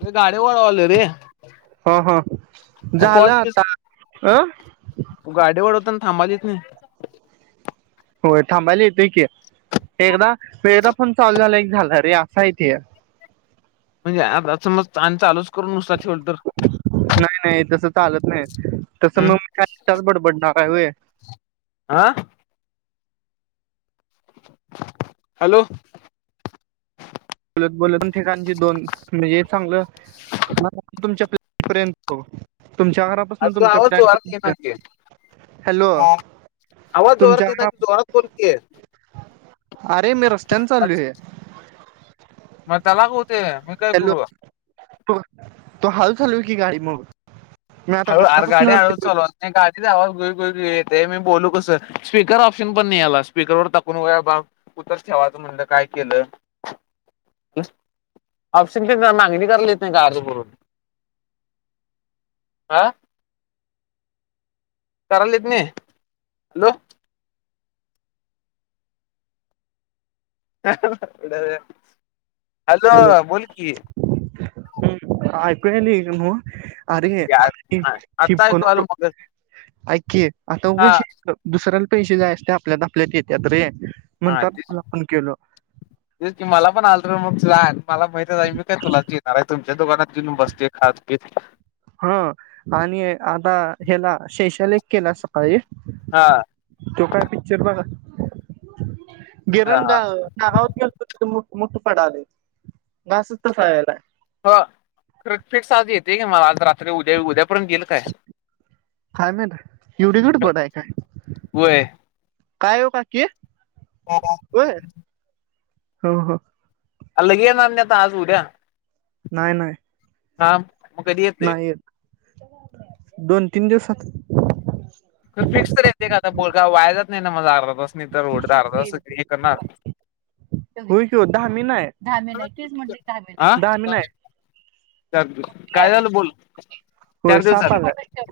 मी गाडी वळवालोय. रे ह ह झालं पॉज बीज आता अं आम्हाला येत नाही. होय थांबायला येतंय की एकदा एकदा फोन चालू झाला की झाला रे असं आहे ती म्हणजे आता समज आन् चालूच करून नुसतं नाही नाही तस चालत नाही. तस म हम्म मी काय पण बडबडणार आहे होय आ हॅलो बोलत बोलत ठिकाणची दोन म्हणजे चांगलं [inaudible] तुमच्या घरापासून अस तुमच्या आवाज फ्लॅट जोरात येईना पर की हॅलो आवाज तुमच्या जोरात येईना घरा की जोरात बोल की अरे मी रस्त्याने चाललोय. मताला होत हॅलो तू तु हळू चालव क की गाडी मग मी आता हळु आर घरापासून गाडी हळूच चालवाय आवाज गुई गुई येतंय मी बोलू कसं स्पीकर ऑप्शन पण नाही आला स्पीकरवर टाकून बघुन इथंच ठेवायचं म्हणलं काय केलं ऑप्शन ते मागणी करायला येतंय का अर्ज भरून. आ करालेत नाय हॅलो [inaudible] हॅलो बोल कि [inaudible] अरे आता आत्ता ऐकू आलं मग [inaudible] ऐक कि आता हा उगच दुसऱ्याला पैसे जायचे ते आपल्यात आपल्यात येतेत रे हा म्हणतात तेच तुला पण केलो ते कि मला पण आलतं [inaudible] ला मला माहितच हाय मी काय तुलाच देणार आहे तुमच्या दुकानात येऊन बसतोय खात पित. हा आणि आता ह्याला शैशाला एक केला सकाळी हा तो काय पिक्चर बघ हा हा [inaudible] मुठ पडाले ना सुतु सायला हो प्रत्येक साज येते आज रा अ उद्या उद्यापर्यंत घेईल काय? काय माहित एवढी गडबड आहे काय व्हय. काय हो काकी होय [inaudible] हो हो अलगेया नान्यता आज उद्या नाही नाही हा म कधी येते. नाही येत दोन तीन दिवसात. फिक्स तर येते का आता बोरगा वाया जात नाही ना माझा अर्धा तास नाही तर हो रोड अर्धा की तास हे करणार हो दहा मी नाही. धामी नाही. तेच म्हटल कि धामी नाही. हा धामी नाही. काय झालं बोल. होय चार दिवस साप झाल की आलाय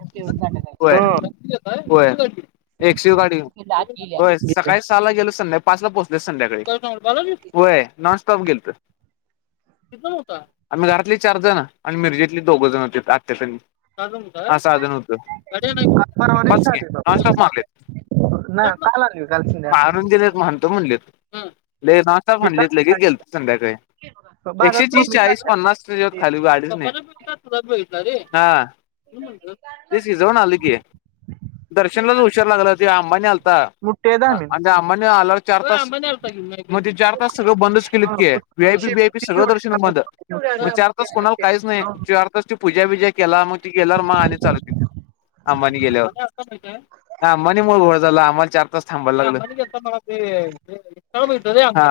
होय. हो व्हय एकशे गाडी होय गेल्या. सकाळी सहाला गेल संध्या पाचला पोहचले संध्याकाळी होय नॉनस्टॉप गेलत आम्ही घरातली चार जण आणि मिर्जेतले दोघ जण होते आत्यासंग हा साधन होत. काल परवा दिवशी आले बाबा नॉनस्टॉप मारलेत ना काल आणली काल संध्याकाळी मारून दिलेत म्हणतो म्हणलेत. हम्म नही आता म्हणल लगेच इथं गेलतो संध्याकाळी एकशे बाजारात तीस मम्मी चाळीस चालल्या पन्नास [unintelligible] ते शिजवून आली कि दर्शनलाच हुशार लागलं ते अंबानी आलता मुठ्ठी धामीन आणि अंबानी आला चार पाच मग ते चार तास सगळं बंदच केले इतक वीआयपी बीआयपी शेपटी सगळं दर्शन शेवटी बंद मग चार कोणाला काहीच नाही. पूजा बिजा केला मग ती गेल्यावर मग आणि चालू केल अंबानी गेल्यावर अंबानी मुळ घोळ झाला आम्हाला चार तास थांबायला लागलं हा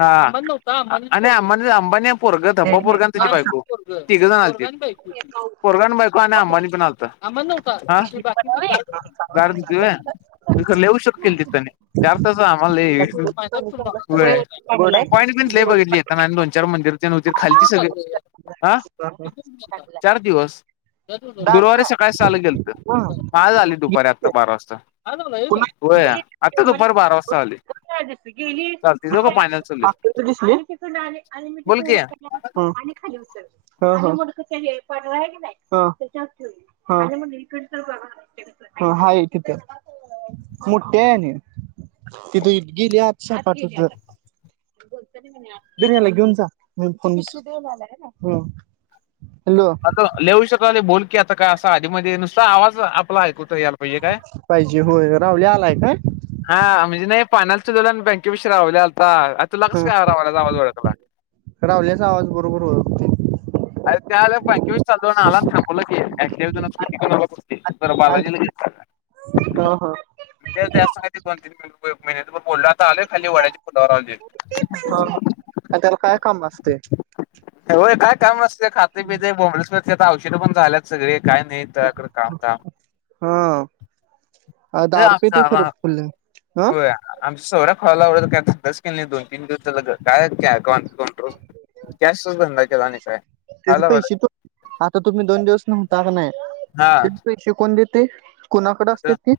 हा आणिं अंबानी अंबानी पोरग धब्बा पोरगन त्याची बायको [unintelligible] पोरगा न बायको आणि आंबानी पण आलता. अंबानी नव्हता. हे बाकीचे गार्ड होते. गार्ड होते व्हय. येऊ शकते इतले चार तास हे व्हय गोड आहे? पॉईंट बिईंट लय बघितली आम्ही दोन-चार मंदिरची नवतीर खाल्लची सगळे [unintelligible] चार दिवस दामिन गुरुवारी आहे सकाळी सहा ला गेलत हा. मग आज आलेत दुपारी आत्ता इतके. बारा वाजता! पुन्हा होय आता दुपारी बार वास्ता आलोय! त्या दिवशी गेली चाललोय आत्ता ती दिसली आली म्हणजे बोल की हम्म! हां हां हां हां हां हाय तिथं मोठी आहे आणि तिथं! गेली आत सपाट संग दन्याला घेऊन जा फोन हम्म! हॅलो लई उशीर झाल बोल! बघ की ता आधी मध्ये नुसता आवाज आपला ऐकून! पाहिजे होय राहुल्या आलाय का? फायनालच्या दलान बँके पिशी राहुल्या आलता! तुला कसं हां काय रावल्याचा आवाज ओळखला रावल्याचा आवाज बरोबर ओळखतोय! अरे त्या आलेत बँकेपाशी चालव आला थांब! बोला की [unintelligible] आणि बालाजी ला घेलतसा ह ह काय ते आहे सांग दोन तीन - [unintelligible] कोल्हा आता आलय खाली वड्याच्या पुलावर आलोय. ह आणि त्याला काय काम असतय! होय काय काम असतं! काय खातंय पितय बोंबलत फिरत- औषध पण झाल्यात सगळे. काही नाही त्या कडे कामधाम- अ दारु पितय खरं फुल्ल हं! सवऱ्या खुळ्या [unintelligible] काय धंदाच केला नाही दोन तीन दिवस झालं त्या काय कॅश धंदा केला आणि! काय त्याचे खायला पैसे आवडत तो आता तुम्ही दोन दिवस नव्हता कि नाही. हा ते पैसे कोन देत? ते कुणाकडे असते कुठं ती?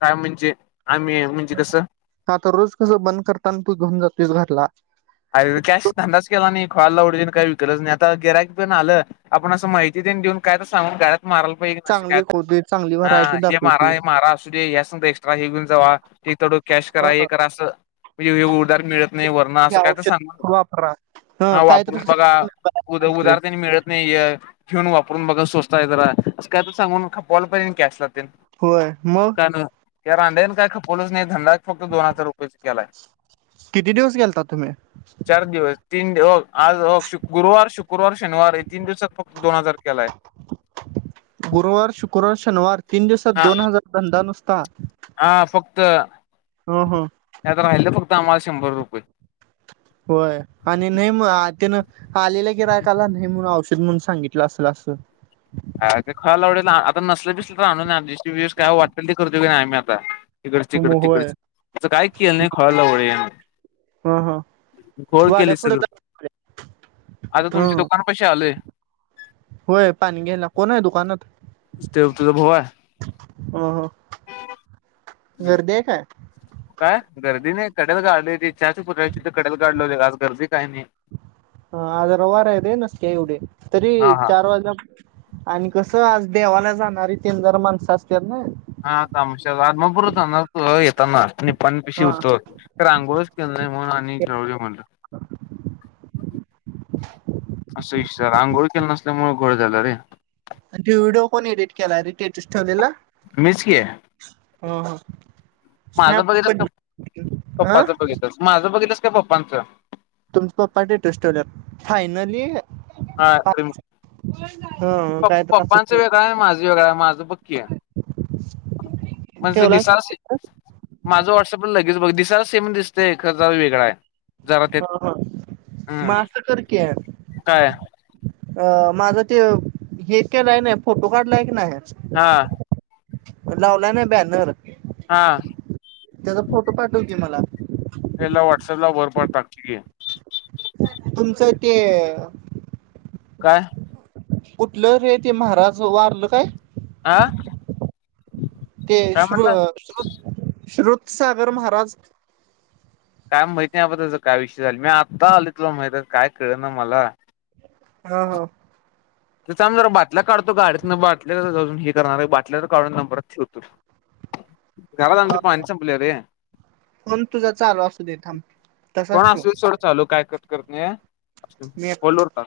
काय म्हणजे आम्ही म्हणजे कसं हा तर रोज! कसं बंद करताना तू घेउन जातोयस घरला - अरे कॅश न धंदाच केला नाही खुळ्या लवड्याच काही विकलंच नाही आता गिराईक पण आलं, आपण असं माहिती तेन देऊन काय तर सांगून घरात! माराला पाहिजे कुणी अशी चांगली काय एक र होते चांगली हा व्हरायटी हे मारा, दाखवते हे मारा, असुदे ह्या संग एक्स्ट्रा हे घेऊन जा, ते तेवढ कॅश करा हे करा असं म्हणजे हे उदार मिळत नाही, वरण की असं! काय तर औषध सांगा, वापरा हा ह काय तर वापरून बघा, ते उद-उदार त्यांनी मिळत नाहीय य! फिरून वापरून बघा स्वस्त आहे जरा, असं काय तर सांगून खपवायला पाहिजे की कॅश ला! होय मग - त्या रांडंच्यान काय खपवलच नाही काय धंदा फक्त दोन हजार रुपयच केलाय. किती दिवस गेलतात. तुमी- चार दिवस तीन दिव आज होक, शुक्रवार, शुक्रवार शनिवार हे तीन दिवसात फक्त दोन हजार केेलाय. गुरुवार शुक्रवार, शनिवार - तीन दिवसात दोन हजार धंदा नुस त्ता [unintelligible] हा फक्त- ह ह्यात राहील ब कामाला शंभर रुपये होय आणि नाही म त्यान आलेलं गिरायकाला नाही म्हणून औषध म्हणून सांगितलं असल असं हा ते खुळ्या लवड्याच आता नसल बिसल तर आणून अँड जस्ट बिष्ट काय वाटेल ते करतोय मी कायम आता तिकड हिकड मग होय तिकडच त्या काय केलं नाही खुळ्या लवड्याच्यान ह ह घोळ केलय वाड्या पुढे सगळ आता ह तुमच्या दुकान पशी आलोय होय पाणी घ्यायला कोण हाय दुकानात देवतेचा भाऊ हाय ह ह गर्दी आहे काय काय गर्दी नाही कडल गाडी लावली ते चहाच्या पुतळा हित कडला गाडी लावल्या आज गर्दी काय नाही. ह आज रवार आहे नय नसते एवढे तरी हा हा चार वाजल्या आणि कस त आज देवाला जाणारी तीन जर माणसं असत्यात नई [inaudible] पण पिशी हा उसतवर आंगोळच केलं नाही म्हणून आणि राहुदे म्हणलं [unintelligible] असं विषय झाला अंघोळ केला नसल्यामुळे घोळ झाला रे आणि तो व्हिडिओ कोण एडिट केला रे स्टेटस ठेवलेला मीच की हा हा. माझ स्नॅप बघितलस का पडलं हा पप्पाच बघितलस माझ बघितलस का पप्पाच तुमचा पप्पा टेटेस्टवल्या फायनली [unintelligible] प तर असं पप्पांचं ठेव वेगळाय हाय माझ वेगळाय हाय माझं बंग की म्हजे ठेवलास दिसाल की माझ वॉटसअपला लगेच बघ जरा सेम दिसतय खर जरा वेगळाय हा हा म आस कर की अ काय माझं ते हे केलाय कणी फोटो काढलाय कणाय हा [unintelligible] लावला नाय बॅनर हा त्याचा फोटो पाठव की मला त्याला व्हॉट्सॲप ला वर पाठवलं त्याची घे तुमचं ते काय कुठलं रे ते महाराज वारलं काय आं ते श्रु श्रुत श्रुतसागर महाराज काय माहिती नाही त्याचा काय विषय झाला मी आत्ता आली तला माहित काय कळ ना मला हा हा ये थांब जरा बाटल्या काढतो गाडीतन बाटल्या अजून हे करणार आहे बाटल्या तर काढून नंबरच ठेवतो घरात ह आमचं पाणी [unintelligible] संपलंय रे फोन तुझा चालू असू दे थांब. फोन तसाच ठेव असु दे सोड चालू काय करु करतोया. मी होल्ड वर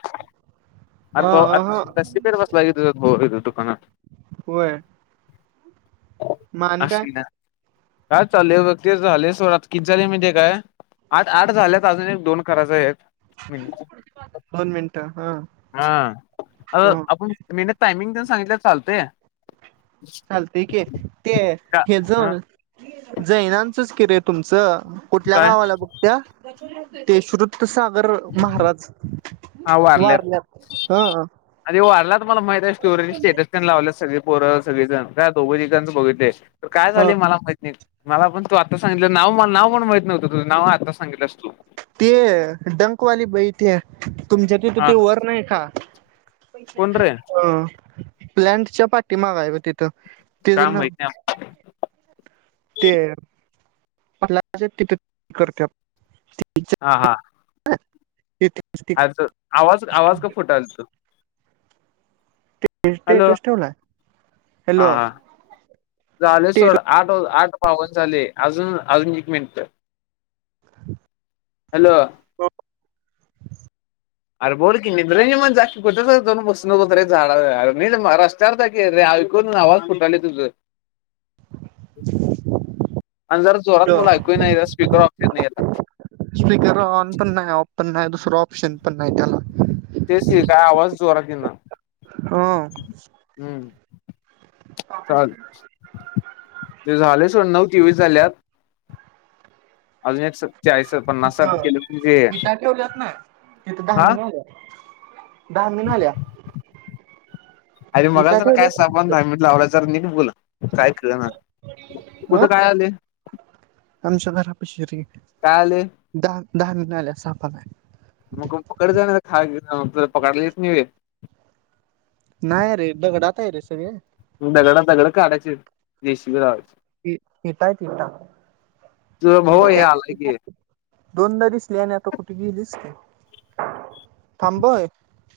ह ह होता [unintelligible] सीपेर बस ला ही ह. होय. म आणि काय? असं ना काय चाललोय बघ ते झाले सोड आता [unintelligible] किती झाले माहिती आहे काय आठ आठ झाल्यात अजून एक दोन करायच आहेत. दोन मिनिटं हा हा ह आपण अ मीन टायमिंग देउन सांगितलं चालत. ते. चालतेय की ते का हे ज हा जैनांचंच किरे तुमचं. कुठल्या काय गावाला बघत्या? ते सुरू त सागर महाराज. हा वारल्यात आनी वारलात. मला माहित आहे स्टोररीज स्टेटस लावल्यात सगळी पोरं सगळेजण. त्या दोघ [unintelligible] ह्यांच बघितले. तर काय ह झाली मला माहत नाही. मला पण तू आत्ता सांगितलं नाव मल नाव पण माहित नवतं तु नाव आता सांगितलं अस तू. ते डंकवाली बाई ते. तुमच्या तिथ हा ती वर नाही का कोण रे ह. प्लँन्टच्या पाठी मागाय ब तिथं. तेच का ना माहित नाय आपल्याला. ते [unintelligible] तिथे करत्यात. हा हा. आज आवाज आवाज का फुटाल त. [unintelligible] स्टेटस ठेवलाय हा हॅलो. हा झाले सोड स्टेटस आठ आठ बावन झाले अजून अजून एक मिनंट. [inaudible] हॅलो. हो. अरे बोल की निट रईमत जा की कुटतर जाउन बसु नकोस रे झाडा अं आं नी रस्त्यावर जा की रे ऐकू येत नाय आवाज फुटालाय तुझं [unintelligible] आणि जरा जोरात बोल ऐकू नाहीय स्पीकर ऑफ केलाय आता. स्पीकर ऑन पण नाही ऑफ पण नाही दुसरं ऑप्शन पण नाही त्याला चोरा की ना हो चाल ते झाले सोड नऊ तेवीस झाल्यात अजून एक चाळीस पन्नास साठ तीथं केले म्हणजे वीटा ठेवल्यात ना तिथं हा धार्मिक घाव अरे विटा मगाजदरनं काय ठेवल्यात सहामन ना धा मिनिटं लावलास जरा निट बोला काय कळंना कुठं तिथं काय आले शरी काय आलय धार्मिक आलीया साप आलाय मग पकड जा ना खा त पकडला येत नाही वय नाही रे दगडात आहे रे सगळे दगडं दगडं काढायचय जिसीपी लावून इटायत इटा तुझा भाऊ हे मोठ्या आलाय की दोनदा दिसली आणि आता कुठे गेलीच ते थांबय